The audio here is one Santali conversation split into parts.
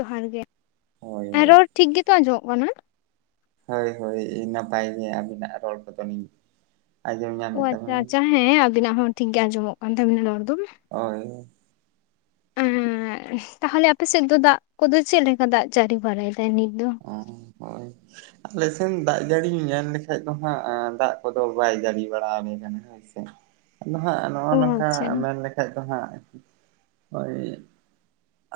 ᱡᱚᱦᱟᱨ ᱜᱮ, ᱦᱳᱭ ᱟᱨ ᱦᱳᱭ ᱨᱚᱲ ᱴᱷᱤᱠ ᱜᱮᱛᱚ ᱟᱸᱡᱚᱢᱚᱜ ᱠᱟᱱᱟ᱾ ᱦᱳᱭ ᱦᱳᱭ ᱱᱟᱯᱟᱭ ᱜᱮ ᱟᱵᱤᱱᱟᱜ ᱨᱚᱲ ᱠᱚᱫᱚᱞᱤᱧ ᱟᱸᱡᱚᱢ ᱚ ᱧᱟᱢᱮᱫ ᱟᱪᱪᱷᱟ ᱛᱟᱵᱮᱱᱟ᱾ ᱟᱪᱪᱷᱟ ᱦᱮᱸ ᱟᱵᱤᱱᱟᱜ ᱦᱚᱸ ᱴᱷᱤᱠ ᱜᱮ ᱟᱸᱡᱚᱢᱚᱜ ᱠᱟᱱ ᱛᱟᱵᱤᱱᱟ ᱨᱚᱲ ᱫᱚ᱾ ᱦᱳᱭ᱾ ᱦᱩᱻ ᱛᱟᱦᱚᱸᱞᱮ ᱟᱯᱮ ᱥᱮᱫ ᱫᱚ ᱫᱟᱜ ᱠᱚᱫᱚ ᱪᱮᱫ ᱞᱮᱠᱟ ᱫᱟᱜ ᱡᱟᱹᱲᱤ ᱵᱟᱲᱟᱭᱮᱫᱟᱭ ᱱᱤᱛ ᱫᱚ? [inaudible] ᱦᱳᱭ ᱟᱞᱮ ᱥᱮᱱ ᱫᱟᱜ ᱡᱟᱹᱲᱤ ᱧᱮᱞ ᱞᱮᱠᱷᱟᱡ ᱫᱚ ᱦᱟᱸᱜ, ᱟ ᱫᱟᱜ ᱠᱚᱫᱚ ᱵᱟᱭ ᱡᱟᱹᱲᱤ ᱵᱟᱲᱟᱞᱮ ᱠᱟᱱᱟ᱾ ᱦᱳᱭ ᱥᱮ ᱟᱫᱚ ᱦᱟᱸᱜ ᱱᱚᱜ-ᱚ ᱚ ᱱᱚᱝᱠᱟ ᱟᱪᱪᱷᱟ ᱢᱮᱱ ᱞᱮᱠᱷᱟᱡ ᱫᱚ ᱦᱟᱸᱜ ᱳᱭ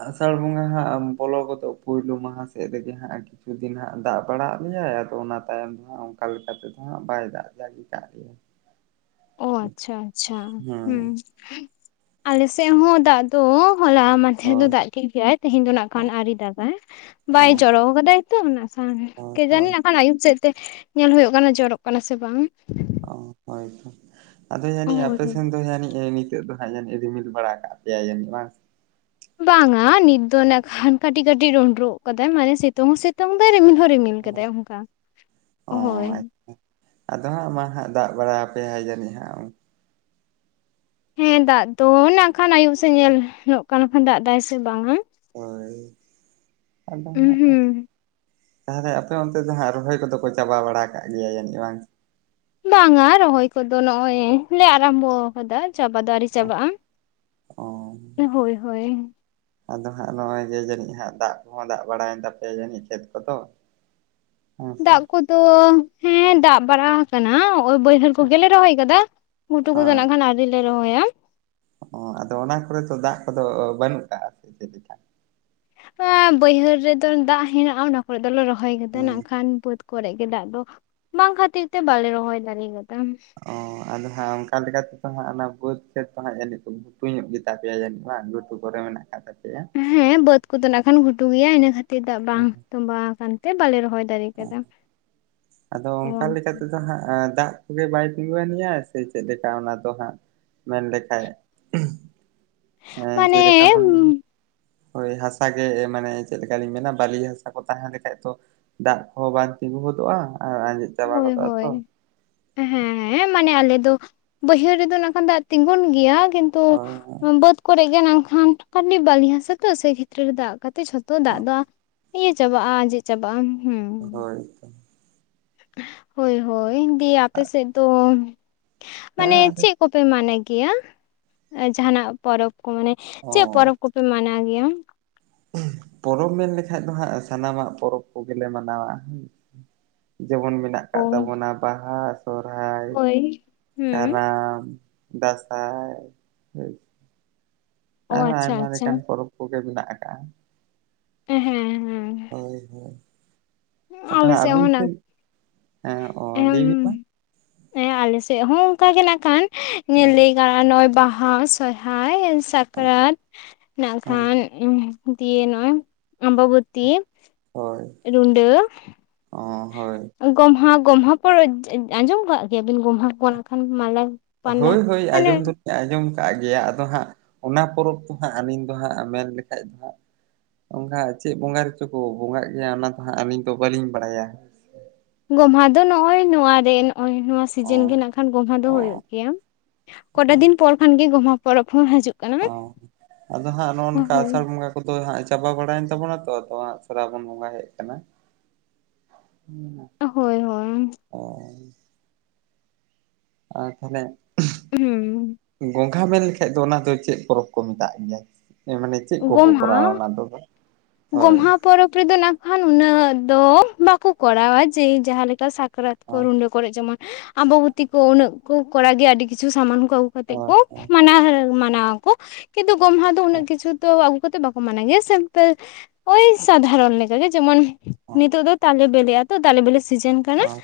ᱟᱥᱟᱲ ᱵᱚᱸᱜᱟ ᱦᱟᱸᱜ ᱵᱚᱞᱚ ᱜᱚᱫᱚᱜ ᱯᱩᱭᱞᱳ ᱢᱟᱦᱟ ᱥᱮᱫ ᱨᱮᱜᱮ᱾ ᱟᱨ ᱠᱤᱪᱷᱩ ᱫᱤᱱ ᱦᱟᱸᱜ ᱫᱟᱜ ᱵᱟᱲᱟᱜ ᱞᱮᱭᱟᱭ ᱟᱫᱚ ᱚᱱᱟ ᱛᱟᱭᱚᱢ ᱫᱚ ᱦᱟᱸᱜ ᱚᱱᱠᱟ ᱞᱮᱠᱟᱛᱮᱫᱚ ᱦᱟᱸᱜ ᱵᱟᱭ ᱫᱟᱜ ᱡᱟᱹᱲᱤ ᱠᱟᱜ ᱞᱮᱭᱟ᱾ ᱚᱻ ᱟᱪᱪᱷᱟ ᱟᱪᱪᱷᱟ ᱦᱮᱸ ᱦᱩᱸ᱾ ᱟᱞᱮ ᱥᱮᱫ ᱦᱚᱸ ᱫᱟᱜ ᱫᱚ ᱦᱚᱞᱟ ᱢᱟᱱ ᱛᱮᱦᱮᱧ ᱫᱚ ᱦᱳᱭ ᱫᱟᱜ ᱠᱮᱜ ᱜᱮᱭᱟᱭ, ᱛᱮᱦᱮᱧ ᱫᱚ ᱱᱟᱜᱠᱷᱟᱱ ᱦᱳᱭ ᱟᱹᱣᱨᱤ ᱫᱟᱜᱟᱭ, ᱵᱟᱭ ᱡᱚᱨᱚᱣ ᱠᱟᱫᱟᱭ᱾ ᱛᱚ ᱚᱱᱟ ᱥᱟᱶᱦᱮᱫ᱾ ᱦᱳᱭ ᱦᱳᱭ ᱠᱮᱡᱟᱱᱤ ᱱᱟᱜᱠᱷᱟᱱ ᱟᱹᱩᱵ ᱥᱮᱫ ᱛᱮ ᱧᱮᱞ ᱦᱩᱭᱩᱜ ᱠᱟᱱᱟ ᱡᱚᱨᱚᱜ ᱠᱟᱱᱟ ᱥᱮ ᱵᱟᱝ᱾ ᱚ ᱦᱳᱭᱛᱚ ᱟᱫᱚ ᱚ ᱡᱟᱹᱱᱤᱡ ᱟᱯᱮ ᱥᱮᱱᱫᱚ ᱡᱟ. ᱱᱤᱡ ᱮ ᱱᱤᱛ ᱱᱤᱛᱚᱜ ᱫᱚ ᱦᱟᱸᱜ ᱡᱟ. ᱱᱤᱡ-ᱮ ᱨᱤᱢᱤᱞ ᱵᱟᱲᱟ ᱮᱠᱟᱜ ᱯᱮᱭᱟᱭ ᱡᱟ. ᱱᱤᱡ ᱵᱟᱝ? ᱵᱟᱝᱟ ᱱᱤᱛ ᱫᱚ ᱱᱟᱜ ᱠᱷᱟᱱ ᱠᱟᱹᱴᱤᱡ ᱠᱟᱹᱴᱤᱡ ᱰᱚᱸᱰᱨᱚᱜ ᱠᱟᱫᱟᱭ ᱢᱟᱱᱮ ᱥᱤᱛᱩᱝ ᱦᱚᱸ ᱥᱤᱛᱩᱝ ᱫᱟᱭ ᱨᱤᱢᱤᱞ ᱦᱚᱸ ᱨᱤᱢᱤᱞ᱾ ᱥᱤᱛᱩᱝ ᱦᱳᱭ᱾ ᱠᱟᱫᱟᱭ ᱚᱱᱠᱟ ᱚ ᱦᱳᱭ᱾ ᱟᱫᱚ ᱦᱟᱸᱜ ᱢᱟ ᱦᱟᱸᱜ ᱫᱟᱜ ᱵᱟᱲᱟ ᱟᱯᱮᱭᱟᱭ ᱦᱟ ᱡᱟᱹᱱᱤᱡ ᱦᱟᱸᱜ᱾ ᱦᱮᱸ ᱫᱟᱜ ᱫᱚ ᱱᱟᱜ ᱠᱷᱟᱱ ᱟᱭᱩᱵ ᱥᱮᱫ ᱦᱳᱭ᱾ ᱧᱮᱞ ᱦᱚᱭᱳᱜ ᱠᱟᱱ ᱠᱷᱟᱱ ᱫᱟᱜ ᱫᱟᱭ ᱥᱮ ᱵᱝᱟ᱾ ᱦᱳᱭ ᱟᱫᱚ ᱱᱟᱦᱟᱜ ᱩᱸᱦᱩᱸ ᱛᱟᱦᱚᱞᱮ ᱟᱯᱮ ᱚᱱᱛᱮ ᱫᱚ ᱦᱟᱸᱜ ᱨᱚᱦᱚᱭ ᱠᱚᱫᱚ ᱠᱚ ᱪᱟᱵᱟ ᱵᱟᱲᱟ ᱠᱟᱫ ᱜᱮᱭᱟ ᱡᱟᱹᱱᱤᱡ ᱵᱟᱝ? ᱵᱟᱝᱟ ᱨᱚᱦᱚᱭ ᱠᱚᱫᱚ ᱱᱚᱜ-ᱚᱭ ᱞᱮ ᱟᱨᱟᱢᱵᱚᱣ ᱟᱠᱟᱫᱟ, ᱪᱟᱵᱟ ᱫᱚ ᱟᱹᱣᱨᱤ ᱪᱟᱵᱟᱜᱼᱟ᱾ ᱚ ᱱᱮ ᱦᱳᱭ ᱦᱳᱭ᱾ ᱟᱫᱚ ᱦᱟᱸᱜ ᱱᱚᱜ-ᱚᱭ ᱜᱮ ᱡᱟᱹᱱᱤᱡ ᱦᱟᱸᱜ ᱫᱟᱜ ᱠᱚᱦᱚᱸ ᱫᱟᱜ ᱵᱟᱲᱟᱭᱮᱱ ᱛᱟᱯᱮᱭᱟ ᱡᱟᱹᱱᱤᱡ ᱠᱷᱮᱛ ᱠᱚᱫᱚ᱾ ᱦᱮᱸ ᱥᱮ? ᱫᱟᱜ ᱠᱚᱫᱚ ᱦᱮᱸ ᱫᱟᱜ ᱵᱟᱲᱟ ᱟᱠᱟᱱᱟ᱾ ᱳᱭ ᱵᱟᱹᱭᱦᱟᱹᱲ ᱠᱚᱜᱮᱞᱮ ᱨᱚᱦᱚᱭ ᱟᱠᱟᱫᱟ, ᱜᱷᱩᱴᱩ ᱠᱚᱫᱚ ᱦᱳᱭ ᱱᱟᱜ ᱠᱷᱟᱱ ᱟ. ᱣᱨᱤ ᱞᱮ ᱨᱚᱦᱚᱭᱟ᱾ ᱚ ᱟᱫᱚ ᱚᱱᱟ ᱠᱚᱨᱮ ᱫᱚ ᱫᱟᱜ ᱠᱚᱫᱚ ᱵᱟᱹᱱᱩᱜ ᱠᱟᱜ-ᱟ? ᱚᱱᱛᱮ ᱫᱚ ᱠᱷᱟᱡ ᱵᱟᱝ ᱵᱟᱹᱭᱦᱟᱹᱲ ᱨᱮᱫᱚ ᱫᱟᱜ ᱦᱮᱱᱟᱜᱼᱟ ᱚᱱᱟ ᱠᱚᱨᱮ ᱫᱚᱞᱮ ᱨᱚᱦᱚᱭ ᱠᱟᱫᱟ ᱦᱩᱸ ᱱᱟᱜᱠᱷᱟᱱ ᱵᱟᱹᱫᱽ ᱠᱚᱨᱮᱜ ᱜᱮ ᱫᱟᱜ ᱫᱚ᱾ ᱵᱟᱝ ᱠᱷᱟᱹᱛᱤᱨ ᱛᱮ ᱵᱟᱞᱮ ᱨᱚᱦᱚᱭ ᱫᱟᱲᱮᱭ ᱠᱟᱫᱟ᱾ ᱚ ᱟᱫᱚ ᱦᱟᱸᱜ ᱚᱱᱠᱟ ᱞᱮᱠᱟ ᱛᱮᱫᱚ ᱦᱟᱸᱜ ᱚᱱᱟ ᱵᱟᱹᱫᱽ ᱠᱷᱮᱛ ᱫᱚ ᱦᱟᱸᱜ ᱡᱟᱹᱱᱤᱡ ᱜᱩᱴᱩ ᱧᱚᱜ ᱜᱮ ᱛᱟᱯᱮᱭᱟ ᱡᱟᱹᱱᱤᱡ ᱰᱟᱝ ᱜᱷᱚᱴᱩ ᱠᱚᱨᱮ ᱢᱮᱱᱟᱜ ᱟᱠᱟᱫ ᱛᱟᱯᱮᱭᱟ᱾ ᱦᱮᱸ ᱵᱟᱹᱫ ᱠᱚᱫᱚ ᱱᱟᱜ ᱠᱷᱟᱱ ᱜᱷᱩᱴᱩ ᱜᱮᱭᱟ, ᱤᱱᱟᱹ ᱠᱷᱟᱹᱛᱤᱨ ᱫᱟᱜ ᱵᱟᱝ ᱛᱚᱸᱵᱟ ᱟᱠᱟᱱ ᱛᱮ ᱵᱟᱞᱮ ᱨᱚᱦᱚᱭ ᱫᱟᱲᱮ ᱚ ᱠᱟᱫᱟ ᱟᱫᱚ ᱚ ᱚᱱᱠᱟ ᱞᱮᱠᱟ ᱛᱮᱫᱚ ᱦᱟᱸᱜ ᱮ ᱫᱟᱜ ᱠᱚᱜᱮ ᱵᱟᱭ ᱛᱤᱸᱜᱩᱣᱟᱱᱤᱡᱼᱟ ᱥᱮ ᱪᱮᱫ ᱞᱮᱠᱟ ᱚᱱᱟ ᱫᱚ ᱦᱟᱸᱜ ᱢᱮᱱᱞᱮᱠᱷᱟᱡ? ᱦᱮᱸ ᱢᱟᱱᱮ ᱡᱮ ᱞᱮᱠᱟᱵᱚᱱ ᱦᱳᱭ ᱦᱟᱥᱟ ᱜᱮ ᱢᱟᱱᱮ ᱪᱮᱫ ᱞᱮᱠᱟᱞᱤᱧ ᱢᱮᱱᱟ ᱵᱟᱹᱞᱤ ᱦᱟᱥᱟ ᱠᱚ ᱛᱟᱦᱮᱸ ᱞᱮᱠᱟᱱᱡ ᱛᱚ ᱫᱟᱜ ᱠᱚᱦᱚᱸ ᱵᱟᱝ ᱛᱤᱸᱜᱩ ᱜᱚᱫᱚᱜᱼᱟ ᱟᱨ ᱟᱸᱡᱮᱫ ᱪᱟᱵᱟ ᱦᱳᱭ ᱜᱚᱫᱚᱜᱼᱟ ᱛᱚ ᱦᱳᱭ᱾ ᱦᱮᱸ ᱦᱮᱸ ᱢᱟᱱᱮ ᱟᱞᱮ ᱫᱚ ᱵᱟᱹᱭᱦᱟᱹᱲ ᱨᱮᱫᱚ ᱱᱟᱜᱠᱷᱟᱱ ᱫᱟᱜ ᱛᱤᱸᱜᱩᱱ ᱜᱮᱭᱟ ᱠᱤᱱ ᱛᱩ ᱦᱳᱭ ᱵᱟᱹᱫᱽ ᱠᱚᱨᱮᱜ ᱜᱮ ᱱᱟᱜᱠᱷᱟᱱ ᱟᱹᱰᱤ ᱵᱟᱹᱞᱤ ᱦᱟᱥᱟ ᱛᱚ ᱥᱮ ᱨᱮᱜᱮ ᱫᱟᱜ ᱠᱟᱛᱮᱜ ᱡᱷᱚᱛᱚ ᱫᱟᱜ ᱫᱚ ᱦᱳᱭ ᱟ ᱤᱭᱟᱹ ᱪᱟᱵᱟᱜᱼᱟ ᱟᱸᱡᱮᱫ ᱪᱟᱵᱟᱜᱼᱟ ᱦᱮᱸ᱾ ᱦᱳᱭ ᱛᱚ᱾ ᱦᱳᱭ ᱦᱳᱭ ᱫᱤᱭᱮ ᱟᱯᱮ ᱥᱮᱫ ᱫᱚ ᱦᱮᱸ ᱢᱟᱱᱮ ᱟᱫᱚ ᱪᱮᱫ ᱠᱚᱯᱮ ᱢᱟᱱᱟᱭ ᱜᱮᱭᱟ ᱮ ᱡᱟᱦᱟᱱᱟᱜ ᱯᱚᱨᱚᱵᱽ ᱠᱚ ᱢᱟᱱᱮ ᱚ ᱪᱮᱫ ᱯᱚᱨᱚᱵᱽ ᱠᱚ ᱯᱮ ᱢᱟᱱᱟᱭ ᱜᱮᱭᱟ? ᱯᱚᱨᱚᱵᱽ ᱢᱮᱱ ᱞᱮᱠᱷᱟᱡ ᱫᱚ ᱦᱟᱸᱜ ᱥᱟᱱᱟᱢᱟᱜ ᱯᱚᱨᱚᱵᱽ ᱠᱚᱜᱮᱞᱮ ᱢᱟᱱᱟᱣᱟ ᱦᱩᱸ᱾ ᱡᱮᱢᱚᱱ ᱢᱮᱱᱟᱜ ᱚ ᱟᱠᱟᱫ ᱛᱟᱵᱚᱱᱟ ᱵᱟᱦᱟ ᱥᱚᱨᱦᱟᱭ ᱦᱳᱭ ᱦᱩᱸ ᱠᱟᱨᱟᱢ᱾ ᱫᱟᱸᱥᱟᱭ ᱦᱳᱭ᱾ ᱚ ᱟᱨᱦᱚᱸ ᱟᱪᱪᱷᱟ ᱟᱭᱢᱟ ᱟᱪᱪᱷᱟ ᱞᱮᱠᱟᱱ ᱯᱚᱨᱚᱵᱽ ᱠᱚᱜᱮ ᱢᱮᱱᱟᱜ ᱟᱠᱟᱜ-ᱟ᱾ ᱦᱮᱸ ᱦᱮᱸ᱾ ᱦᱳᱭ ᱦᱳᱭ ᱟᱫᱚ ᱟᱞᱮ ᱥᱮᱫ ᱟᱹᱵᱤᱱ ᱦᱚᱸ ᱱᱟᱜ ᱴᱷᱮᱱ ᱦᱮᱸ ᱚ ᱞᱟᱹᱭ ᱵᱤᱱ ᱢᱟ᱾ ᱮᱸ ᱟᱞᱮ ᱥᱮᱫ ᱦᱚᱸ ᱚᱱᱠᱟ ᱜᱮ ᱱᱟᱜ ᱠᱷᱟᱱ ᱚ ᱞᱟᱹᱭ ᱜᱟ ᱱᱚᱜᱼᱚᱭ ᱵᱟᱦᱟ ᱥᱚᱨᱦᱟᱭ ᱥᱟᱠᱨᱟᱛ ᱱᱟᱜ ᱦᱳᱭ ᱠᱷᱟᱱ ᱩᱸᱦ ᱫᱤᱭᱮ ᱱᱚᱜᱼᱚᱭ ᱟᱢᱵᱟᱵᱚᱛ ᱦᱳᱭ᱾ ᱨᱩᱰᱟᱹ ᱚᱻ ᱦᱳᱭ ᱾ ᱜᱚᱢᱦᱟ ᱜᱚᱢᱦᱟ ᱯᱚᱨᱚᱵᱽ ᱟᱸᱡᱚᱢ ᱠᱟᱜ ᱜᱮᱭᱟᱵᱤᱱ ᱜᱚᱢᱦᱟ ᱠᱚ ᱱᱟᱜ ᱠᱷᱟᱱ ᱢᱟᱞᱮ? ᱦᱳᱭ ᱦᱳᱭ ᱟᱸᱡᱚᱢ ᱫᱚ ᱟᱸᱡᱚᱢ ᱠᱟᱜ ᱜᱮᱭᱟ ᱟᱫᱚ ᱦᱟᱸᱜ ᱚᱱᱟ ᱯᱚᱨᱚᱵᱽ ᱠᱚ ᱦᱟᱸᱜ ᱟᱹᱞᱤᱧ ᱫᱚ ᱦᱟᱸᱜ ᱢᱮᱱ ᱞᱮᱠᱷᱟᱡ ᱫᱚ ᱦᱟᱸᱜ ᱚᱱᱠᱟ ᱪᱮᱫ ᱵᱚᱸᱜᱟ ᱨᱮᱪᱚ ᱠᱚ ᱵᱚᱸᱜᱟᱜ ᱜᱮᱭᱟ ᱚᱱᱟ ᱫᱚ ᱦᱟᱸᱜ ᱟᱹᱞᱤᱧ ᱫᱚ ᱵᱟᱹᱞᱤᱧ ᱵᱟᱲᱟᱭᱟ ᱾ ᱜᱚᱢᱦᱟ ᱫᱚ ᱱᱚᱜ-ᱚᱭ ᱱᱚᱣᱟ ᱨᱮ ᱱᱚᱜᱚᱭ ᱱᱚᱣᱟ ᱚ ᱥᱤᱡᱤᱱ ᱜᱮ ᱱᱟᱜᱠᱷᱟᱱ᱾ ᱜᱚᱢᱦᱟ ᱫᱚ ᱦᱩᱭᱩᱜ ᱚ ᱜᱮᱭᱟ ᱠᱚᱴᱟ ᱫᱤᱱ ᱯᱚᱨ ᱠᱷᱟᱱ ᱜᱮ ᱜᱚᱢᱦᱟ ᱯᱚᱨᱚᱵᱽ ᱦᱚᱸ ᱦᱤᱡᱩᱜ ᱠᱟᱱᱟ ᱚ ᱟᱫᱚ ᱦᱟᱸᱜ ᱱᱚᱜᱼᱚ ᱱᱚᱝᱠᱟ ᱟᱥᱟᱲ ᱦᱳᱭ ᱵᱚᱸᱜᱟ ᱟᱫᱚ ᱦᱟᱸᱜ ᱪᱟᱵᱟ ᱵᱟᱲᱟᱭᱮᱱ ᱛᱟᱵᱚᱱᱟ ᱛᱚ ᱟᱫᱚ ᱥᱚᱨᱟᱵᱚᱱ ᱵᱚᱸᱜᱟ ᱦᱮᱡ ᱟᱠᱟᱱᱟ᱾ [inaudible] ᱦᱳᱭ ᱦᱳᱭ ᱾ ᱚᱻ ᱟᱨ ᱛᱟᱦᱚᱞᱮ ᱦᱩᱸ ᱾ ᱜᱚᱝᱜᱷᱟ ᱢᱮᱱ ᱞᱮᱠᱷᱟᱡ ᱫᱚ ᱚᱱᱟ ᱫᱚ ᱪᱮᱫ ᱯᱚᱨᱚᱵᱽ ᱠᱚ ᱢᱮᱛᱟᱜ ᱜᱮᱭᱟ? ᱢᱟᱱᱮ ᱪᱮᱫ ᱠᱚᱠᱚ ᱜᱚᱢᱦᱟ ᱠᱚᱨᱟᱣᱟ ᱚᱱᱟ ᱫᱚ? ᱦᱳᱭ ᱜᱚᱢᱦᱟ ᱯᱚᱨᱚᱵᱽ ᱨᱮᱫᱚ ᱱᱟᱜ ᱠᱷᱟᱱ ᱩᱱᱟᱹᱜ ᱫᱚ ᱵᱟᱠᱚ ᱠᱚᱨᱟᱣᱟ ᱡᱮ ᱡᱟᱦᱟᱸ ᱞᱮᱠᱟ ᱥᱟᱠᱨᱟᱛ ᱠᱚ ᱨᱩᱰᱟᱹ ᱠᱚᱨᱮ ᱡᱮᱢᱚᱱ ᱟᱢᱵᱟᱵᱛᱤ ᱠᱚ ᱩᱱᱟᱹᱜ ᱠᱚ ᱠᱚᱟᱣ ᱜᱮᱭᱟ ᱟᱹᱰᱤ ᱠᱤᱪᱷᱩ ᱥᱟᱢᱟᱱ ᱠᱚ ᱟᱹᱜᱩ ᱠᱟᱛᱮ ᱦᱳᱭ ᱠᱚ ᱢᱟᱱᱟᱣ ᱢᱟᱱᱟᱣ ᱟᱠᱚ ᱠᱤᱱᱛᱩ ᱜᱚᱢᱦᱟ ᱫᱚ ᱩᱱᱟᱹᱜ ᱠᱤᱪᱷᱩ ᱫᱚ ᱟᱹᱜᱩ ᱠᱟᱛᱮᱫ ᱵᱟᱠᱚ ᱢᱟᱱᱟᱣ ᱜᱮᱭᱟ ᱥᱤᱢᱯᱮᱞ ᱳᱭ ᱥᱟᱫᱷᱟᱨᱚᱱ ᱞᱮᱠᱟ ᱜᱮ ᱡᱮᱢᱚᱱ ᱱᱤᱛᱚᱜ ᱫᱚ ᱛᱟᱞᱮ ᱵᱮᱤᱞᱮ-ᱟ ᱛᱚ ᱱᱤᱛᱚᱜ ᱫᱚ ᱛᱟᱞᱮ ᱵᱮᱞᱮ ᱥᱤᱡᱮᱱ ᱠᱟᱱᱟ ᱦᱳᱭ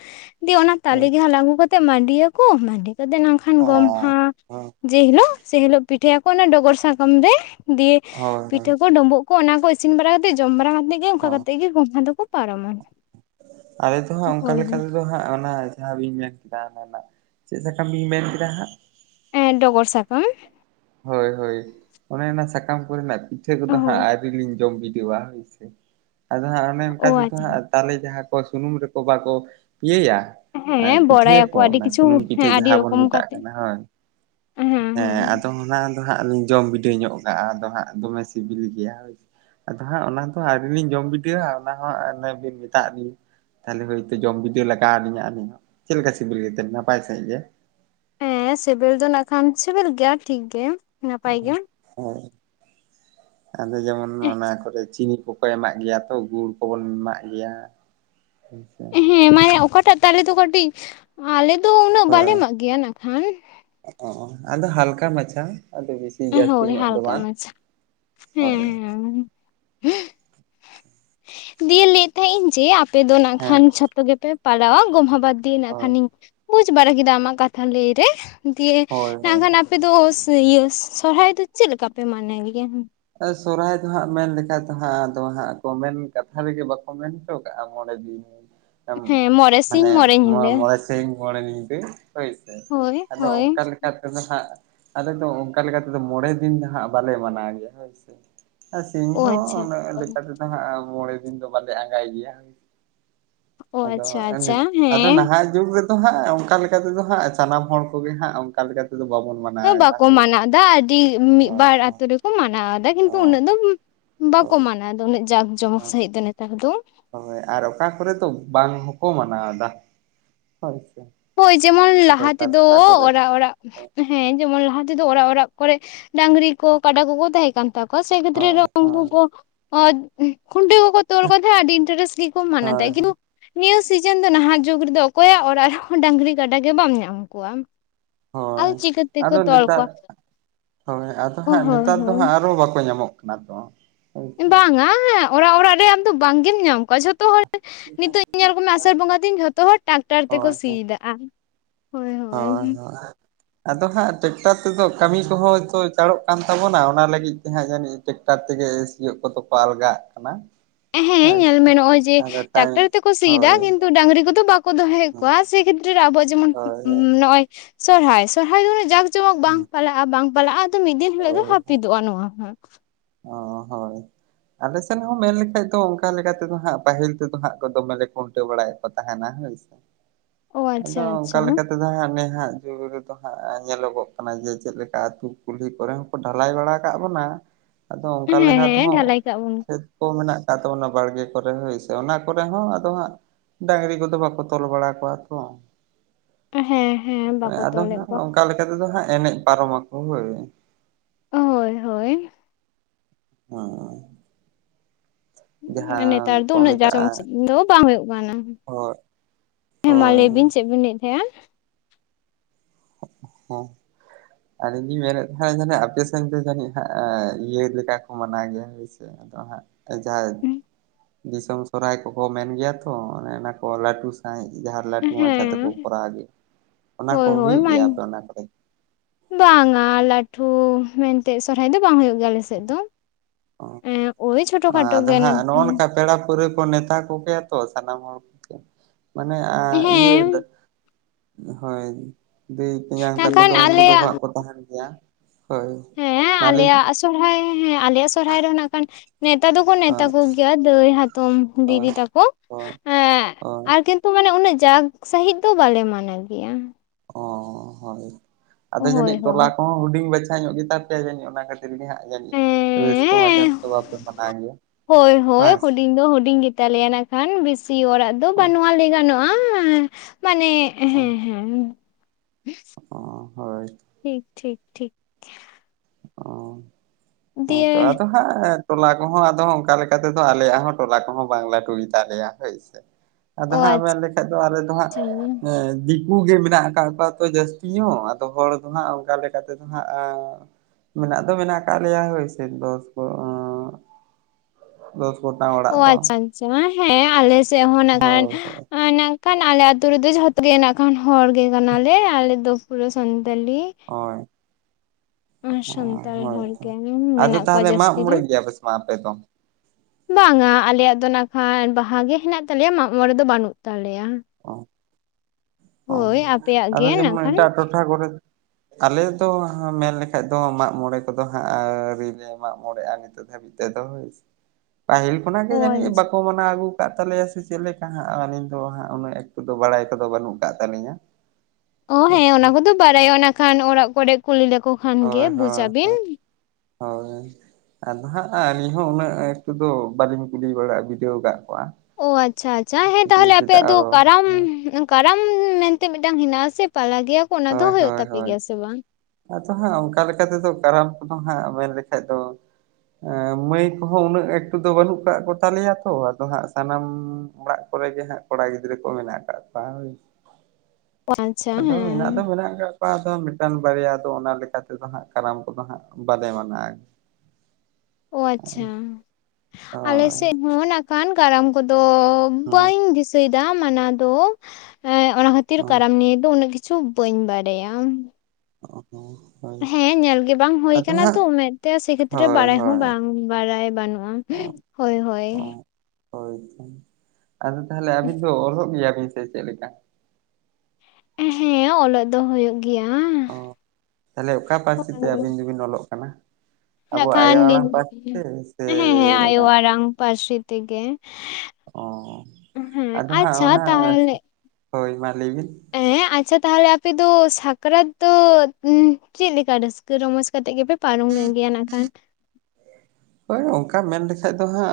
ᱫᱤᱭᱮ ᱚᱱᱟ ᱛᱟᱞᱮ ᱜᱮ ᱦᱟᱞᱟᱝ ᱟᱹᱜᱩ ᱠᱟᱛᱮᱜ ᱛᱮᱫ ᱢᱟᱹᱰᱤᱭ ᱟᱠᱚ ᱢᱟᱹᱰᱤ ᱠᱟᱛᱮᱫ ᱱᱟᱜ ᱠᱷᱟᱱ ᱜᱚᱢᱦᱟ ᱡᱮ ᱦᱤᱞᱳᱜ ᱥᱮ ᱦᱤᱞᱳᱜ ᱯᱤᱴᱷᱟᱹᱭ ᱟᱠᱚ ᱚᱱᱟ ᱰᱚᱜᱚᱨ ᱥᱟᱠᱟᱢ ᱨᱮ ᱫᱤᱭᱮ ᱦᱳᱭ ᱦᱳᱭ ᱯᱤᱴᱷᱟᱹ ᱠᱚ ᱰᱳᱢᱵᱩᱜ ᱠᱚ ᱚᱱᱟ ᱠᱚ ᱤᱥᱤᱱ ᱵᱟᱲᱟ ᱠᱟᱛᱮᱫ ᱡᱚᱢ ᱵᱟᱲᱟ ᱠᱟᱛᱮᱫ ᱚᱱᱠᱟ ᱦᱳᱭ ᱠᱟᱛᱮ ᱜᱮ ᱜᱚᱢᱦᱟ ᱫᱚᱠᱚ ᱯᱟᱨᱚᱢᱟ ᱦᱳᱭ ᱦᱳᱭ ᱾ ᱟᱫᱚ ᱦᱟᱸᱜ ᱚᱱᱟ ᱡᱟᱦᱟᱸ ᱵᱤᱱ ᱢᱮᱱ ᱠᱮᱫᱟ ᱚᱱᱟ ᱱᱟᱜ ᱪᱮᱫ ᱥᱟᱠᱟᱢ ᱵᱤᱱ ᱢᱮᱱ ᱠᱮᱫᱟ ᱦᱟᱸᱜ? ᱮᱸ ᱰᱚᱜᱚᱨ ᱥᱟᱠᱟᱢ ᱾ ᱦᱳᱭ ᱦᱳᱭ ᱚᱱᱮ ᱚᱱᱟ ᱥᱟᱠᱟᱢ ᱠᱚᱨᱮᱱᱟᱜ ᱯᱤᱴᱷᱟᱹ ᱠᱚᱫᱚ ᱦᱟᱸᱜ ᱦᱳᱭ ᱟᱹᱣᱨᱤᱞᱤᱧ ᱡᱚᱢ ᱵᱤᱰᱟᱹᱣ ᱟ ᱦᱳᱭ ᱥᱮ ᱟᱫᱚ ᱦᱟᱸᱜ ᱚᱱᱮ ᱚᱱᱠᱟ ᱚ ᱛᱮᱫᱚ ᱟᱪᱪᱷᱟ ᱦᱟᱸᱜ ᱛᱟᱞᱮ ᱡᱟᱦᱟᱸ ᱠᱚ ᱥᱩᱱᱩᱢ ᱨᱮᱠᱚ ᱵᱟᱠᱚ ᱤᱭᱟᱹᱭᱟ ᱟᱨ ᱦᱮᱸ ᱯᱤᱴᱷᱟᱹᱭ ᱟᱠᱚ ᱵᱚᱲᱟᱭᱟᱠᱚ ᱟᱹᱰᱤ ᱚᱱᱟ ᱠᱤᱪᱷᱩ ᱥᱩᱱᱩᱢ ᱦᱮᱸ ᱯᱤᱴᱷᱟᱹ ᱟᱹᱰᱤ ᱡᱟᱦᱟᱸ ᱵᱚᱱ ᱨᱚᱠᱚᱢ ᱢᱮᱛᱟᱜ ᱠᱟᱛᱮ ᱠᱟᱱᱟ ᱦᱳᱭ᱾ ᱦᱮᱸ ᱟᱫᱚ ᱚᱱᱟ ᱫᱚ ᱦᱟᱸᱜ ᱞᱤᱧ ᱡᱚᱢ ᱵᱤᱰᱤᱟᱹᱣ ᱧᱚᱜ ᱠᱟᱜᱼᱟ ᱟᱫᱚ ᱦᱟᱸᱜ ᱫᱚᱢᱮ ᱥᱤᱵᱤᱞ ᱜᱮᱭᱟ ᱦᱳᱭ᱾ ᱟᱫᱚ ᱦᱟᱸᱜ ᱚᱱᱟ ᱫᱚ ᱟᱹᱨᱤ ᱞᱤᱧ ᱡᱚᱢ ᱵᱤᱰᱟᱹᱣᱟ ᱚᱱᱟ ᱦᱚᱸ ᱚᱱᱮ ᱵᱤᱱ ᱢᱮᱛᱟᱜ ᱞᱤᱧ ᱾ ᱛᱟᱦᱚᱞᱮ ᱦᱚᱭᱛᱳ ᱡᱚᱢ ᱵᱤᱰᱟᱹᱭ ᱞᱟᱜᱟᱣ ᱞᱤᱧᱟ ᱟᱹᱞᱤᱧ ᱦᱚᱸ ᱪᱮᱫ ᱞᱮᱠᱟ ᱥᱤᱵᱤᱞ ᱜᱮᱛᱮ ᱱᱟᱯᱟᱭ ᱥᱟᱹᱦᱤᱡ ᱜᱮ? ᱦᱮᱸ ᱥᱤᱵᱤᱞ ᱫᱚ ᱱᱟᱜ ᱠᱷᱟᱱ ᱥᱤᱵᱤᱞ ᱜᱮᱭᱟ ᱴᱷᱤᱠ ᱜᱮ ᱱᱟᱯᱟᱭ ᱜᱮ᱾ ᱦᱳᱭ ᱟᱫᱚ ᱡᱮᱢᱚᱱ ᱚᱱᱟ ᱠᱚᱨᱮ ᱪᱤᱱᱤ ᱠᱚ ᱠᱚ ᱮᱢᱟᱜ ᱜᱮᱭᱟ ᱛᱚ ᱜᱩᱲ ᱠᱚᱵᱚᱱ ᱮᱢᱟᱜ ᱜᱮᱭᱟ ᱦᱮᱸ ᱥᱮ᱾ ᱦᱮᱸ ᱢᱟᱭᱟ ᱚᱠᱟᱴᱟᱜ ᱛᱟᱞᱮ ᱫᱚ ᱠᱟᱴᱤᱡ ᱟᱞᱮ ᱫᱚ ᱩᱱᱟᱹᱜ ᱵᱟᱞᱮ ᱦᱳᱭ ᱮᱢᱟᱜ ᱜᱮᱭᱟ ᱱᱟᱜ ᱠᱷᱟᱱ᱾ ᱚ ᱟᱫᱚ ᱦᱟᱞᱠᱟ ᱢᱟᱪᱷᱟ ᱟᱫᱚ ᱵᱤᱥᱤ ᱦᱳᱭ ᱦᱟᱞᱠᱟ ᱢᱟᱪᱷᱟ ᱦᱳᱭ ᱦᱮᱸ ᱦᱮᱸ ᱫᱤᱭᱮ ᱞᱟᱹᱭᱮᱫ ᱛᱟᱦᱮᱸᱱᱤᱧ ᱡᱮ ᱟᱯᱮ ᱫᱚ ᱱᱟᱜ ᱦᱮᱸ ᱠᱷᱟᱱ ᱡᱷᱚᱛᱚ ᱜᱮᱯᱮ ᱯᱟᱞᱟᱣᱟ ᱜᱚᱢᱦᱟ ᱵᱟᱫᱽ ᱫᱤᱭᱮ ᱱᱟᱜ ᱦᱳᱭ ᱠᱷᱟᱱᱤᱧ ᱵᱩᱡ ᱵᱟᱲᱟ ᱠᱮᱫᱟ ᱟᱢᱟᱜ ᱠᱟᱛᱷᱟ ᱞᱟᱹᱭ ᱨᱮ᱾ ᱫᱤᱭᱮ ᱦᱳᱭ ᱱᱟᱜ ᱦᱳᱭ ᱠᱷᱟᱱ ᱟᱯᱮ ᱫᱚ ᱤᱭᱟᱹ ᱥᱚᱨᱦᱟᱭ ᱫᱚ ᱪᱮᱫ ᱞᱮᱠᱟ ᱯᱮ ᱢᱟᱱᱟᱣ ᱜᱮᱭᱟ? ᱥᱚᱨᱚᱦᱟᱭ ᱫᱚ ᱦᱟᱸᱜ ᱢᱮᱱ ᱞᱮᱠᱷᱟ ᱫᱚ ᱦᱟᱸᱜ ᱟᱫᱚ ᱦᱟᱸᱜ ᱠᱚ ᱢᱮᱱ ᱠᱟᱛᱷᱟ ᱨᱮᱜᱮ ᱵᱟᱠᱚ ᱢᱮᱱ ᱦᱚᱴᱚ ᱠᱟᱜ-ᱟ ᱢᱚᱬᱮ ᱫᱤᱱ ᱦᱮᱸ ᱢᱚᱬᱮ ᱥᱤᱧ ᱢᱟᱱᱮ ᱢᱚᱬᱮ ᱧᱤᱫᱟᱹ ᱢᱚᱬᱮ ᱥᱤᱧ ᱢᱚᱬᱮ ᱧᱤᱫᱟᱹ ᱦᱳᱭ ᱥᱮ ᱦᱳᱭ ᱟᱫᱚ ᱦᱳᱭ ᱚᱱᱠᱟ ᱞᱮᱠᱟ ᱞᱮᱠᱟ ᱫᱚ ᱦᱟᱸᱜ ᱟᱞᱮ ᱫᱚ ᱚᱱᱠᱟ ᱞᱮᱠᱟ ᱛᱮᱫᱚ ᱢᱚᱬᱮ ᱫᱤᱱ ᱫᱚ ᱦᱟᱸᱜ ᱵᱟᱞᱮ ᱢᱟᱱᱟᱣ ᱜᱮᱭᱟ ᱦᱳᱭ ᱥᱮ ᱟᱨ ᱥᱤᱧ ᱚ ᱟᱪᱪᱷᱟ ᱦᱚᱸ ᱩᱱᱟᱹᱜ ᱞᱮᱠᱟ ᱛᱮᱫᱚ ᱦᱟᱸᱜ ᱢᱚᱬᱮ ᱫᱤᱱ ᱫᱚ ᱵᱟᱞᱮ ᱟᱸᱜᱟᱭ ᱜᱮᱭᱟ ᱚ ᱟᱫᱚ ᱟᱪᱪᱷᱟ ᱦᱮᱜᱮ ᱟᱪᱪᱷᱟ ᱱᱤᱛ ᱟᱫᱚ ᱦᱮᱸ ᱱᱟᱦᱟᱜ ᱡᱩᱜᱽ ᱨᱮᱫᱚ ᱦᱟᱸᱜ ᱚᱱᱠᱟ ᱞᱮᱠᱟ ᱛᱮᱫᱚ ᱦᱟᱸᱜ ᱥᱟᱱᱟᱢ ᱦᱚᱲ ᱠᱚᱜᱮ ᱦᱟᱸᱜ ᱚᱱᱠᱟ ᱞᱮᱠᱟ ᱛᱮᱫᱚ ᱵᱟᱵᱚᱱ ᱢᱟ ᱛᱚ ᱵᱟᱠᱚ ᱢᱟᱱᱟᱣᱫᱟ ᱟᱹᱰᱤ ᱢᱤᱫ ᱦᱳᱭ ᱵᱟᱨ ᱟᱛᱳ ᱨᱮᱠᱚ ᱢᱟᱱᱟᱣᱫᱟ ᱠᱤᱱᱛᱩ ᱦᱳᱭ ᱩᱱᱟᱹᱜ ᱫᱚ ᱵᱟᱠᱚ ᱢᱟᱱᱟᱣ ᱫᱚ ᱩᱱᱟᱹᱜ ᱡᱟᱸᱠ ᱡᱚᱢᱚᱠ ᱦᱳᱭ ᱥᱟᱺᱦᱤᱡ ᱫᱚ ᱱᱮᱛᱟᱨ ᱫᱚ ᱦᱳᱭ ᱟᱨ ᱠᱚᱨᱮ ᱛᱚ ᱵᱟᱝ ᱦᱚᱸᱠᱚ ᱢᱟᱱᱟᱣ ᱫᱟ, ᱦᱳᱭ ᱥᱮ᱾ ᱦᱳᱭ ᱡᱮᱢᱚᱱ ᱟᱫᱚ ᱞᱟᱦᱟ ᱚᱠᱟ ᱛᱮᱫᱚ ᱚᱠᱟ ᱠᱚᱨᱮ ᱚᱨᱟᱜ ᱚᱲᱟᱜ ᱦᱮᱸ ᱡᱮᱢᱚᱱ ᱞᱟᱦᱟ ᱛᱮᱫᱚ ᱚᱨᱟᱜ ᱚᱨᱟᱜ ᱠᱚᱨᱮ ᱰᱟᱹᱝᱨᱤ ᱠᱟᱰᱟ ᱠᱚᱠᱚ ᱛᱟᱦᱮᱸ ᱠᱟᱱ ᱛᱟ ᱠᱚ ᱥᱮ ᱠᱷᱮᱛᱨᱮ ᱨᱮ ᱦᱳᱭ ᱩᱝᱠᱩ ᱦᱳᱭ ᱠᱚ ᱚ ᱠᱷᱩᱱᱴᱟᱹ ᱠᱟᱠᱚ ᱛᱚᱞ ᱠᱚ ᱛᱟᱦᱮᱸᱜ ᱟᱹᱰᱤ ᱤᱱᱴᱟᱨᱮᱥ ᱜᱮᱠᱚ ᱢᱟᱱᱟᱣ ᱦᱳᱭ ᱛᱟᱦᱮᱸᱜ-ᱟ, ᱠᱤᱱᱛᱩ ᱱᱤᱭᱟᱹ ᱥᱤᱡᱤᱱ ᱫᱚ ᱱᱟᱦᱟᱜ ᱡᱩᱜᱽ ᱨᱮᱫᱚ ᱚᱠᱚᱭᱟᱜ ᱚᱲᱟᱜ ᱨᱮᱦᱚ ᱰᱟᱹᱝᱨᱤ ᱜᱟᱰᱟ ᱜᱮ ᱵᱟᱢ ᱧᱟᱢ ᱠᱚᱣᱟᱢ᱾ ᱦᱳᱭ ᱟᱫᱚ ᱱᱮᱛᱟ ᱦᱳᱭ ᱟᱫᱚ ᱦᱟᱸᱜ ᱦᱳᱭ ᱱᱮᱛᱟᱨ ᱫᱚ ᱦᱳᱭ ᱦᱟᱸᱜ ᱟᱨᱚ ᱵᱟ ᱠᱚ ᱧᱟᱢᱚᱜ ᱠᱟᱱᱟ ᱛᱚ᱾ ᱦᱳᱭ ᱥᱮ᱾ ᱵᱟᱝᱟ ᱚᱨᱟᱜ ᱚᱨᱟᱜ ᱨᱮ ᱟᱢ ᱫᱚ ᱵᱟᱝᱜᱮᱢ ᱧᱟᱢ ᱠᱚᱣᱟ ᱡᱷᱚᱛᱚ ᱦᱚᱲ ᱱᱤᱛᱚᱜ ᱧᱮᱞ ᱠᱚᱢᱮ ᱟᱥᱟᱲ ᱵᱚᱸᱜᱟ ᱫᱤᱱ ᱡᱷᱚᱛᱚ ᱦᱚᱲ ᱴᱟᱠᱴᱟᱨ ᱛᱮᱠᱚ ᱦᱳᱭ ᱦᱳᱭ ᱥᱤᱭᱫᱟ᱾ ᱦᱳᱭ ᱦᱳᱲᱟ ᱟᱫᱚ ᱦᱟᱸᱜ ᱴᱮᱠᱴᱟᱨ ᱛᱮᱫᱚ ᱠᱟᱹᱢᱤ ᱠᱚᱦᱚᱸ ᱛᱚ ᱪᱟᱲᱚᱜ ᱠᱟᱱ ᱛᱟᱵᱚᱱᱟ ᱚᱱᱟ ᱞᱟᱹᱜᱤᱫ ᱛᱮᱦᱟᱸᱜ ᱡᱟᱹᱱᱤᱡ ᱴᱮᱠᱴᱟᱨ ᱛᱮᱜᱮ ᱥᱤᱭᱳᱜ ᱠᱚᱫᱚ ᱠᱚ ᱟᱞᱜᱟᱜᱟᱜ ᱠᱟᱱᱟ᱾ ᱦᱮᱸ ᱦᱳᱭ ᱧᱮᱞ ᱥᱮ ᱢᱮ ᱱᱚᱜ-ᱚᱭ ᱡᱮ ᱟᱫᱚ ᱴᱟᱭᱤᱢ ᱴᱟᱠᱴᱟᱨ ᱛᱮᱠᱚ ᱥᱤᱭᱫᱟ ᱦᱳᱭ ᱠᱤᱱᱛᱩ ᱰᱟᱹᱝᱨᱤ ᱠᱚᱫᱚ ᱵᱟᱠᱚ ᱫᱚᱦᱚᱭᱮᱜ ᱦᱳᱭ ᱠᱚᱣᱟ᱾ ᱥᱮ ᱠᱷᱮᱛᱨᱮ ᱨᱮ ᱟᱵᱚᱣᱟᱜ ᱡᱮᱢᱚᱱ ᱱᱚᱜᱚᱭ ᱥᱚᱨᱦᱟᱭ ᱥᱚᱨᱦᱟᱭ ᱫᱚ ᱩᱱᱟᱹᱜ ᱡᱟᱠ ᱡᱚᱢᱚᱠ ᱵᱟᱝ ᱯᱟᱞᱟᱜ ᱟ ᱵᱟᱝ ᱯᱟᱞᱟᱜ-ᱟ, ᱛᱚ ᱢᱤᱫ ᱫᱤᱱ ᱦᱤᱞᱳᱜ ᱫᱚ ᱦᱟᱹᱯᱤᱫᱚᱜ-ᱟ ᱱᱚᱣᱟ ᱦᱚᱸ᱾ ᱚ ᱦᱳᱭ ᱟᱞᱮ ᱥᱮᱱ ᱦᱚᱸ ᱢᱮᱱ ᱞᱮᱠᱷᱟᱡ ᱫᱚ ᱚᱝᱠᱟ ᱞᱮᱠᱟ ᱛᱮᱫᱚ ᱦᱟᱸᱜ ᱯᱟᱹᱦᱤᱞ ᱛᱮᱫᱚ ᱦᱟᱸᱜ ᱠᱚ ᱫᱚᱢᱮᱞᱮ ᱠᱷᱩᱱᱴᱟᱹᱣ ᱵᱟᱲᱟᱭᱮᱜ ᱠᱚ ᱛᱟᱦᱮᱱᱟ ᱦᱳᱭ᱾ ᱚ ᱟᱪᱪᱷᱟ ᱟᱫᱚ ᱚᱝᱠᱟ ᱟᱪᱪᱷᱟ ᱞᱮᱠᱟ ᱛᱮᱫᱚ ᱦᱟᱸᱜ ᱱᱮᱦᱟᱜ ᱡᱩᱜᱽ ᱨᱮ ᱫᱚ ᱦᱟᱸᱜ ᱧᱮᱞᱚᱜᱚᱜ ᱠᱟᱱᱟ ᱡᱮ ᱪᱮᱫᱠᱟ ᱟᱛᱩ ᱠᱩᱞᱦᱤ ᱠᱚᱨᱮ ᱦᱚᱸᱠᱚ ᱰᱷᱟᱞᱟᱭ ᱵᱟᱲᱟ ᱠᱟᱜ ᱵᱚᱱᱟ᱾ ᱟᱫᱚ ᱚᱝᱠᱟ ᱦᱮᱸ ᱞᱮᱠᱟ ᱦᱮᱸ ᱛᱮᱦᱚᱸ ᱰᱷᱟᱞᱟᱭ ᱠᱟᱜ ᱵᱚᱱ ᱠᱷᱮᱛ ᱠᱚ ᱢᱮᱱᱟᱜ ᱠᱟᱜ ᱫᱚ ᱚᱱᱟ ᱵᱟᱲᱜᱮ ᱠᱚᱨᱮ ᱦᱳᱭ ᱥᱮ ᱚᱱᱟ ᱠᱚᱨᱮ ᱦᱚᱸ ᱟᱫᱚ ᱦᱟᱸᱜ ᱰᱟᱹᱝᱨᱤ ᱠᱚᱫᱚ ᱵᱟᱠᱚ ᱛᱚᱞ ᱵᱟᱲᱟ ᱠᱚᱣᱟ ᱛᱚ᱾ ᱦᱮᱸ ᱦᱮᱸ ᱵᱟᱠᱚ ᱛᱚᱞᱮᱜ ᱠᱚᱣᱟ᱾ ᱠᱟ ᱛᱮᱫᱚ ᱦᱟᱸᱜ ᱮᱱᱮᱡ ᱯᱟᱨᱚᱢᱟ ᱠᱚ ᱦᱳᱭ ᱢᱮ᱾ ᱳᱭ ᱦᱳᱭ ᱦᱩᱸ ᱱᱮᱛᱟᱨ ᱫᱚ ᱠᱚ ᱩᱱᱟᱹᱜ ᱢᱮᱛᱟᱜᱼᱟ ᱡᱟᱨᱚᱱ ᱥᱮᱫ ᱫᱚ ᱵᱟᱝ ᱦᱩᱭᱩᱜ ᱠᱟᱱᱟ, ᱦᱳᱭ ᱦᱮᱸ ᱢᱟ ᱦᱳᱭ ᱞᱟᱹᱭ ᱵᱤᱱ ᱪᱮᱜ ᱵᱤᱱ ᱞᱟᱹᱭᱮᱜ ᱛᱟᱦᱮᱸᱜ-ᱟ? ᱦᱚᱸ ᱟᱨ ᱤᱧᱫᱚᱧ ᱢᱮᱱᱮᱫ ᱛᱟᱦᱮᱸᱱᱟ ᱡᱟᱱᱟ ᱟᱯᱮ ᱥᱮᱱ ᱫᱚ ᱡᱟᱹᱱᱤᱡ ᱟᱸ ᱦᱟᱜ ᱤᱭᱟᱹ ᱞᱮᱠᱟ ᱠᱚ ᱢᱟᱱᱟᱣ ᱜᱮᱭᱟ ᱦᱳᱭᱥᱮ᱾ ᱦᱮᱸ ᱟᱫᱚ ᱦᱟᱸᱜ ᱡᱟᱦᱟᱸ ᱫᱤᱥᱚᱢ ᱥᱚᱨᱦᱟᱭ ᱠᱚᱠᱚ ᱢᱮᱱ ᱜᱮᱭᱟ ᱛᱚ ᱚᱱᱮ ᱚᱱᱟ ᱠᱚ ᱞᱟᱹᱴᱩᱥ ᱦᱟᱭ ᱡᱟᱦᱟᱸ ᱞᱟᱹᱴᱩ ᱢᱟᱪᱷᱟ ᱦᱮᱸ ᱛᱮᱠᱚ ᱠᱚᱨᱟᱣ ᱜᱮ, ᱚᱱᱟ ᱠᱚ ᱦᱳᱭ ᱦᱳᱭ ᱦᱩᱭᱩᱜ ᱢᱟᱱ ᱜᱮᱭᱟ ᱟᱯᱮ ᱚᱱᱟ ᱠᱚᱨᱮ? ᱵᱟᱝᱟ ᱞᱟᱹᱴᱷᱩ ᱢᱮᱱᱛᱮ ᱥᱚᱨᱦᱟᱭ ᱫᱚ ᱵᱟᱝ ᱦᱳᱭᱳᱜ ᱜᱮᱭᱟ ᱟᱞᱮ ᱥᱮᱜ ᱫᱚ᱾ ᱮᱸ ᱳᱭ ᱪᱷᱳᱴᱳ ᱚ ᱠᱷᱟᱴᱳ ᱟᱫᱚ ᱜᱮ ᱦᱟᱸᱜ ᱱᱚᱜᱼᱚ ᱱᱟᱠᱷᱟᱱ ᱱᱚᱝᱠᱟ ᱯᱮᱲᱟ ᱯᱩᱨᱟᱹ ᱠᱚ ᱱᱮᱛᱟ ᱠᱚᱜᱮᱭᱟ ᱛᱚ ᱥᱟᱱᱟᱢ ᱦᱚᱲ ᱠᱚ ᱜᱮ᱾ ᱢᱟᱱᱮ ᱟᱸ ᱤᱭᱟᱹ ᱦᱮᱸ ᱦᱳᱭ᱾ ᱫᱟᱹᱭ ᱛᱮᱧᱟᱝ ᱛᱟᱠᱚ ᱱᱟᱠᱷᱟᱱ ᱫᱚ ᱩᱝᱠᱩ ᱫᱚ ᱟᱞᱮᱭᱟᱜ ᱦᱟᱸᱜ ᱠᱚ ᱛᱟᱦᱮᱱ ᱜᱮᱭᱟ, ᱦᱳᱭ ᱦᱮᱸ ᱢᱟ ᱞᱟᱹᱭ ᱵᱤᱱ ᱟᱞᱮᱭᱟᱜ ᱥᱚᱨᱦᱟᱭ ᱦᱮᱸ ᱟᱞᱮᱭᱟᱜ ᱥᱚᱨᱦᱟᱭ ᱨᱮ ᱦᱚᱸ ᱱᱟᱜ ᱠᱷᱟᱱ ᱱᱮᱶᱛᱟ ᱫᱚ ᱠᱚ ᱱᱮᱶᱛᱟ ᱠᱚ ᱜᱮᱭᱟ ᱫᱟᱹᱭ ᱦᱟᱛᱚᱢ ᱫᱤᱫᱤ ᱛᱟᱠᱚ ᱮᱸ ᱟᱨ ᱠᱤᱱ ᱛᱚ ᱢᱟᱱᱮ ᱩᱱᱟᱹᱜ ᱡᱟᱠ ᱥᱟᱺᱦᱤᱡ ᱫᱚ ᱵᱟᱞᱮ ᱢᱟᱱᱟᱣ ᱜᱮᱭᱟ ᱾ ᱚ ᱦᱳᱭ, ᱟᱫᱚ ᱦᱳᱭ ᱡᱟᱹᱱᱤᱡ ᱛᱚᱞᱟ ᱦᱳᱭ ᱠᱚ ᱦᱚᱸ ᱦᱤᱰᱤᱧ ᱵᱟᱪᱷᱟ ᱜᱮ ᱛᱟᱯᱮᱭᱟ ᱡᱟᱹᱱᱤᱡ ᱚᱱᱟ ᱠᱷᱟᱹᱛᱤᱨ ᱜᱮ ᱦᱟᱸᱜ ᱡᱟᱹᱱᱤᱡ ᱨᱟᱹᱥ ᱮᱸ ᱦᱳᱭ ᱦᱳᱭ, ᱵᱟᱝ ᱥᱮ ᱦᱩᱰᱤᱧ ᱫᱚ ᱦᱩᱰᱤᱧ ᱜᱮ ᱛᱟᱞᱮᱭᱟ ᱱᱟ ᱠᱷᱟᱱ ᱵᱤᱥᱤ ᱚᱲᱟᱜ ᱫᱚ ᱵᱟᱹᱱᱩᱜᱼᱟ, ᱞᱟᱹᱭ ᱜᱟᱱᱚᱜᱼᱟ ᱢᱟᱱᱮ, ᱦᱮᱸ ᱦᱮᱸ ᱦᱩᱸ ᱦᱚᱭ, ᱴᱷᱤᱠ ᱴᱷᱤᱠ ᱴᱷᱤᱠ, ᱚ ᱦᱮᱸ ᱫᱤᱭᱮ ᱛᱚ ᱟᱫᱚ ᱦᱟᱸᱜ, ᱴᱚᱞᱟ ᱠᱚ ᱦᱚᱸ ᱟᱫᱚ ᱚᱱᱠᱟ ᱞᱮᱠᱟ ᱛᱮ ᱫᱚ ᱟᱞᱮᱭᱟᱜ ᱦᱚᱸ ᱴᱚᱞᱟ ᱠᱚ ᱦᱚᱸ ᱵᱟᱝ ᱞᱟᱴᱩ ᱛᱟᱞᱮᱭᱟ ᱦᱳᱭ ᱥᱮ, ᱟᱫᱚ ᱚ ᱦᱟᱸᱜ ᱢᱮᱱ ᱟᱪᱪᱷᱟ ᱞᱮᱠᱟᱱ ᱫᱚ ᱟᱞᱮ ᱫᱚ ᱦᱟᱸᱜ ᱮ ᱫᱤᱠ ᱩᱱᱠᱩ ᱜᱮ ᱢᱮᱱᱟᱜ ᱟᱠᱟᱫ ᱠᱚᱣᱟ ᱛᱚ ᱡᱟᱹᱥᱛᱤ ᱧᱚᱜ ᱟᱫᱚ ᱦᱚᱲ ᱫᱚ ᱦᱟᱜ ᱚᱱᱠᱟ ᱞᱮᱠᱟᱛᱮ ᱫᱚ ᱦᱟᱸᱜ ᱢᱮᱱᱟᱜ ᱫᱚ ᱢᱮᱱᱟᱜ ᱟᱠᱟᱫ ᱞᱮᱭᱟ ᱦᱳᱭ ᱥᱮ ᱫᱚᱥ ᱜᱚᱴᱟᱝ ᱳ ᱚᱲᱟᱜ ᱫᱚ ᱟᱪᱪᱷᱟ ᱟᱪᱪᱷᱟ, ᱦᱮᱸ ᱟᱞᱮ ᱥᱮᱫ ᱦᱚᱸ ᱱᱟᱠᱷᱟᱱ, ᱦᱳᱭ ᱱᱟᱜ ᱠᱷᱟᱱ ᱟᱞᱮ ᱟᱛᱳ ᱨᱮ ᱫᱚ ᱡᱷᱚᱛᱚ ᱜᱮ ᱱᱟᱜ ᱠᱷᱟᱱ ᱦᱚᱲ ᱜᱮ ᱠᱟᱱᱟᱞᱮ ᱟᱞᱮ ᱫᱚ ᱯᱩᱨᱟᱹ ᱥᱟᱱᱛᱟᱞᱤ ᱾ ᱦᱳᱭ, ᱚ ᱥᱟᱱᱛᱟᱲ ᱦᱚᱲ ᱦᱳᱭᱛᱚ, ᱜᱮ ᱟᱫᱚ ᱢᱮᱱᱟᱜ ᱠᱚᱣᱟ ᱛᱟᱦᱚᱞᱮ ᱢᱟᱜ ᱡᱟᱹᱥᱛᱤ ᱢᱚᱬᱮ ᱫᱚ ᱜᱮᱭᱟ ᱯᱮ ᱥᱮ ᱵᱟᱝ ᱟᱯᱮ ᱫᱚ? ᱵᱟᱝᱟ ᱟᱞᱮᱭᱟᱜ ᱫᱚ ᱠᱷᱟᱱ ᱵᱟᱦᱟ ᱜᱮ ᱦᱮᱱᱟᱜ ᱛᱟᱞᱮᱭᱟ ᱢᱟᱜ ᱢᱚᱬᱮ ᱫᱚ ᱵᱟᱹᱱᱩᱜ ᱛᱟᱞᱮᱭᱟ ᱾ ᱚ ᱚ ᱟᱯᱮᱭᱟᱜ ᱟᱫᱚ ᱜᱮ ᱱᱟᱜ ᱡᱮᱢᱚᱱ ᱠᱷᱟᱱ ᱮᱴᱟᱜ ᱴᱚᱴᱷᱟ ᱠᱚᱨᱮ, ᱟᱞᱮ ᱫᱚ ᱢᱮᱱ ᱞᱮᱠᱷᱟᱡ ᱫᱚ ᱢᱟᱜ ᱢᱚᱬᱮ ᱠᱚᱫᱚ ᱦᱟᱸᱜ ᱟᱹᱣᱨᱤᱞᱮ ᱢᱟᱜ ᱢᱚᱬᱮᱜᱼᱟ ᱱᱤᱛᱚᱜ ᱫᱷᱟᱹᱵᱤᱡ ᱾ ᱛᱮᱫᱚᱭ [inaudible] ᱚᱱᱟᱜᱮ ᱚ ᱡᱟᱹᱱᱤᱡ ᱟᱪᱪᱷᱟ ᱵᱟᱠᱚ ᱢᱟᱱᱟᱣ ᱟᱹᱜᱩ ᱟᱠᱟᱫ ᱛᱟᱞᱮᱭᱟ ᱥᱮ ᱪᱮᱫ ᱞᱮᱠᱟ ᱦᱟᱸᱜ ᱟᱹᱞᱤᱧ ᱫᱚ ᱦᱟᱸᱜ ᱩᱱᱟᱹᱜ ᱮᱠᱴᱩ ᱫᱚ ᱵᱟᱲᱟᱭ ᱠᱚ ᱫᱚ ᱵᱟᱹᱱᱩᱜ ᱟᱠᱟᱟᱜ ᱛᱟᱹᱞᱤᱧᱟ, ᱚ ᱦᱳᱭ ᱦᱮᱸ ᱚᱱᱟ ᱠᱚ ᱫᱚ ᱵᱟᱲᱟᱭᱚᱜ ᱱᱟᱜ ᱠᱷᱟᱱ ᱚᱲᱟᱜ ᱠᱚᱨᱮ ᱠᱩᱞᱤ ᱞᱮ ᱠᱚ ᱠᱷᱟᱱ ᱜᱮ ᱦᱳᱭ ᱦᱳᱭ ᱵᱩᱡᱟᱵᱤᱱ ᱾ ᱦᱳᱭ, ᱟᱫᱚ ᱦᱟᱸᱜ ᱟᱞᱤᱧ ᱦᱚᱸ ᱩᱱᱟᱹᱜ ᱮᱠᱴᱩ ᱵᱟᱹᱞᱤᱧ ᱠᱩᱞᱤ ᱵᱟᱲᱟ ᱵᱩᱡᱷᱟᱣᱹᱣ ᱟᱠᱟᱫ ᱠᱚᱣᱟ ᱾ ᱚ ᱟᱪᱪᱷᱟ ᱟᱪᱪᱷᱟ, ᱦᱮᱸ ᱛᱟᱦᱚᱞᱮ ᱟᱯᱮᱭᱟᱜ ᱫᱚ ᱠᱟᱨᱟᱢ ᱦᱳᱭ ᱠᱟᱨᱟᱢ ᱢᱮᱱᱛᱮ ᱢᱤᱫᱴᱟᱝ ᱦᱮᱱᱟᱜᱼᱟᱥᱮ ᱯᱟᱞᱟ ᱜᱮᱭᱟ ᱠᱚ ᱚᱱᱟ ᱫᱚ ᱦᱳᱭᱳᱜ ᱦᱳᱭ ᱛᱟᱯᱮ ᱦᱳᱭ ᱜᱮᱭᱟ ᱥᱮ ᱵᱟᱝ? ᱟᱫᱚ ᱦᱟᱸᱜ ᱚᱝᱠᱟ ᱞᱮᱠᱟ ᱛᱮ ᱫᱚ ᱠᱟᱨᱟᱢ ᱠᱚ ᱫᱚ ᱦᱟᱸᱜ ᱢᱮᱱ ᱞᱮᱠᱷᱟᱡ ᱫᱚ, ᱢᱟᱹᱭ ᱩᱱᱟᱹᱜ ᱮᱠᱴᱩ ᱫᱚ ᱵᱟᱹᱱᱩᱜ ᱠᱟᱜ ᱠᱚᱛᱟ ᱞᱮᱭᱟ ᱛᱚ ᱟᱫᱚ ᱦᱟᱸᱜ ᱥᱟᱱᱟᱢ ᱚᱲᱟᱜ ᱠᱚᱨᱮ ᱜᱮ ᱦᱟᱸᱜ ᱠᱚᱲᱟ ᱜᱤᱫᱽᱨᱟᱹ ᱠᱚ ᱢᱮᱱᱟᱜ ᱟᱠᱟᱫ ᱠᱚᱣᱟ ᱦᱳᱭ, ᱟᱪᱪᱷᱟ ᱟᱫᱚ ᱢᱮᱱᱟᱜ ᱫᱚ ᱦᱮᱸ, ᱢᱮᱱᱟᱜ ᱠᱟᱫ ᱠᱚᱣᱟ ᱟᱫᱚ ᱢᱤᱫᱴᱟᱱ ᱵᱟᱨᱭᱟ ᱫᱚ ᱚᱱᱟ ᱞᱮᱠᱟ ᱛᱮ ᱫᱚ ᱦᱟᱸᱜ ᱠᱟᱨᱟᱢ ᱠᱚ ᱫᱚ ᱦᱟᱸᱜ ᱵᱟᱞᱮ ᱢᱟᱱᱟ ᱾ [unintelligible] ᱚ ᱟᱪᱪᱷᱟ ᱜᱮᱭᱟ ᱟᱞᱮ ᱦᱳᱭ ᱥᱮᱫ ᱦᱚᱸ ᱠᱟᱱ ᱠᱟᱨᱟᱢ ᱠᱚ ᱫᱚ ᱦᱩᱸ ᱵᱟᱹᱧ ᱫᱤᱥᱟᱹᱭᱮᱫᱟ ᱢᱟᱱᱟ ᱫᱚ ᱚᱱᱟ ᱠᱷᱟᱹᱛᱤᱨ ᱦᱩᱸ ᱠᱟᱨᱟᱢ ᱱᱤᱭᱮ ᱫᱚ ᱩᱱᱟᱹᱜ ᱠᱤᱪᱷᱩ ᱪᱷᱳᱵ ᱵᱟᱹᱧ ᱵᱟᱲᱟᱭᱟ, [unintelligible] ᱧᱮᱞ ᱜᱮ ᱵᱟᱝ ᱦᱩᱭ ᱟᱫᱚ ᱟᱠᱟᱱᱟ ᱦᱟᱸᱜ ᱛᱚ ᱢᱮᱫ ᱛᱮ ᱥᱮ ᱠᱷᱮᱛᱨᱮ ᱦᱳᱭ ᱵᱟᱲᱟᱭ ᱦᱚᱸ ᱦᱳᱭ ᱵᱟᱝ ᱵᱟᱲᱟᱭ ᱵᱟᱹᱱᱩᱜ-ᱟ᱾ ᱦᱚᱸ ᱦᱳᱭ ᱦᱳᱭ᱾ ᱦᱚᱸ ᱦᱳᱭ ᱛᱚ ᱟᱫᱚ ᱛᱟᱦᱚᱞᱮ ᱟᱹᱵᱤᱱ ᱫᱚ ᱚᱞᱚᱜ ᱜᱮᱭᱟᱵᱤᱱ ᱥᱮ ᱪᱮᱫ ᱞᱮᱠᱟ᱾ ᱦᱮᱸ ᱚᱞᱚᱜ ᱫᱚ ᱦᱩᱭᱩᱜ ᱜᱮᱭᱟ᱾ ᱚ ᱛᱟᱦᱚᱞᱮ ᱚᱠᱟ ᱯᱟᱹᱨᱥᱤ ᱛᱮ ᱟᱹᱵᱤᱱ ᱫᱚᱵᱤᱱ ᱚᱞᱚᱜ ᱠᱟᱱᱟ᱾ ᱱᱟ ᱟᱵᱚ ᱟᱭᱳ ᱠᱷᱟᱱ ᱟᱲᱟᱝ ᱯᱟᱹᱨᱥᱤ ᱛᱮ ᱥᱮ [inaudible] ᱦᱮᱸ ᱦᱮᱸ ᱟᱭᱳ ᱚᱱᱟ ᱟᱲᱟᱝ ᱯᱟᱹᱨᱥᱤ ᱛᱮᱜᱮ᱾ ᱚᱻ ᱦᱮᱸ ᱟᱫᱚ ᱦᱟᱸᱜ ᱟᱪᱪᱷᱟ ᱚᱱᱟ, ᱛᱟᱦᱚᱞᱮ ᱦᱳᱭ ᱢᱟ ᱞᱟᱹᱭ ᱵᱤᱱ? ᱦᱮᱸ ᱟᱪᱪᱷᱟ ᱛᱟᱦᱚᱸᱞᱮ ᱟᱯᱮ ᱫᱚ ᱥᱟᱠᱨᱟᱛ ᱫᱚ, ᱩ ᱪᱮᱫ ᱞᱮᱠᱟ ᱨᱟᱹᱥ ᱠᱟᱹ ᱨᱚᱢᱚᱡ ᱠᱟᱛᱮᱜ ᱜᱮᱯᱮ ᱯᱟᱨᱚᱢᱮᱜ ᱜᱮᱭᱟ ᱱᱟᱜ ᱠᱷᱟᱱ᱾ ᱦᱳᱭ ᱚᱱᱠᱟ ᱢᱮᱱ ᱞᱮᱠᱷᱟᱡ ᱫᱚ ᱦᱟᱸᱜ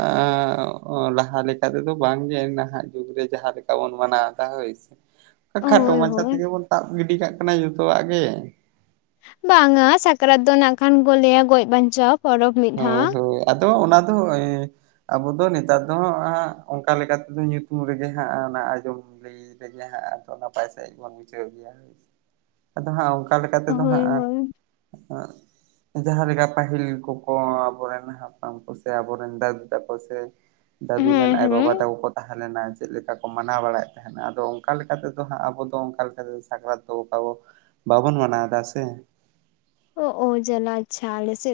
ᱟᱻ ᱞᱟᱦᱟ ᱞᱮᱠᱟ ᱛᱮᱫᱚ ᱵᱟᱝᱜᱮ ᱱᱟᱦᱟᱸᱜ ᱡᱩᱜᱽ ᱨᱮ ᱡᱟᱦᱟᱸ ᱪᱮᱠᱟ ᱵᱚᱱ ᱢᱟᱱᱟᱣ ᱮᱫᱟ ᱦᱳᱭ ᱥᱮ, ᱠᱷᱟᱴᱚ ᱦᱳᱭ ᱢᱟᱪᱷᱟ ᱦᱳᱭ ᱛᱮᱜᱮ ᱵᱚᱱ ᱛᱟᱵ ᱜᱤᱰᱤ ᱠᱟᱜ ᱠᱟᱱᱟ ᱡᱚᱛᱚᱣᱟᱜ ᱜᱮ᱾ ᱵᱟᱝᱟ ᱥᱟᱠᱨᱟᱛ ᱫᱚ ᱱᱟᱜ ᱠᱷᱟᱱ ᱠᱚ ᱞᱟᱹᱭᱟ ᱜᱚᱡ ᱵᱟᱧᱪᱟᱣ ᱯᱚᱨᱚᱵᱽ ᱢᱤᱫ ᱫᱷᱟᱣ᱾ ᱦᱳᱭ ᱦᱳᱭ ᱟᱫᱚ ᱚᱱᱟ ᱫᱚ ᱮᱸᱻ᱾ ᱟᱵᱚ ᱫᱚ ᱱᱮᱛᱟᱨ ᱫᱚ ᱦᱟᱸᱜ ᱚᱱᱠᱟ ᱞᱮᱠᱟᱛᱮᱫᱚ ᱧᱩᱛᱩᱢ ᱨᱮᱜᱮ ᱦᱟᱸᱜ ᱚᱱᱟ ᱟᱸᱡᱚᱢ ᱨᱮ ᱵᱤᱨ ᱨᱮ‌ ᱡᱟᱦᱟᱸᱜ-ᱟ ᱟᱫᱚ ᱱᱟᱯᱟᱭ ᱥᱟᱹᱦᱤᱡ ᱵᱚᱱ ᱢᱩᱪᱷᱟᱹᱣ ᱜᱮᱭᱟ᱾ [inaudible] ᱟᱫᱚ ᱦᱟᱸᱜ ᱚᱱᱠᱟ ᱞᱮᱠᱟ ᱛᱮᱫᱚ ᱦᱳᱭ ᱦᱟᱸᱜ-ᱟ, ᱦᱳᱭ ᱟ ᱡᱟᱦᱟ ᱞᱮᱠᱟ ᱯᱟᱹᱦᱤᱞ ᱠᱚ ᱚᱻ ᱟᱵᱚᱨᱮᱱ ᱦᱟᱯᱲᱟᱢ ᱠᱚ ᱥᱮ ᱟᱵᱚᱨᱮᱱ ᱫᱟᱫᱩ ᱛᱟᱠᱚ ᱥᱮ, ᱫᱟᱫᱩ ᱦᱮᱸ ᱨᱮᱱ ᱟᱡ ᱵᱟᱵᱟ ᱦᱮᱸ ᱛᱟᱠᱚ ᱠᱚ ᱛᱟᱦᱮᱸ ᱞᱮᱱᱟ ᱪᱮᱫ ᱞᱮᱠᱟ ᱠᱚ ᱢᱟᱱᱟᱣ ᱵᱟᱲᱟᱭᱮᱫ ᱛᱟᱦᱮᱸᱱᱟ, ᱟᱫᱚ ᱚᱱᱠᱟ ᱞᱮᱠᱟ ᱛᱮᱫᱚ ᱦᱟᱸᱜ ᱟᱵᱚ ᱚᱱᱠᱟ ᱞᱮᱠᱟᱛᱮ ᱥᱟᱠᱨᱟᱛ ᱫᱚ ᱵᱟᱵᱚ ᱵᱟᱵᱚᱱ ᱢᱟᱱᱟᱣᱮ ᱫᱟ ᱥᱮ᱾ ᱚ ᱚ ᱡᱟᱞᱟ ᱟᱪᱪᱷᱟ ᱟᱞᱮ ᱥᱮᱫ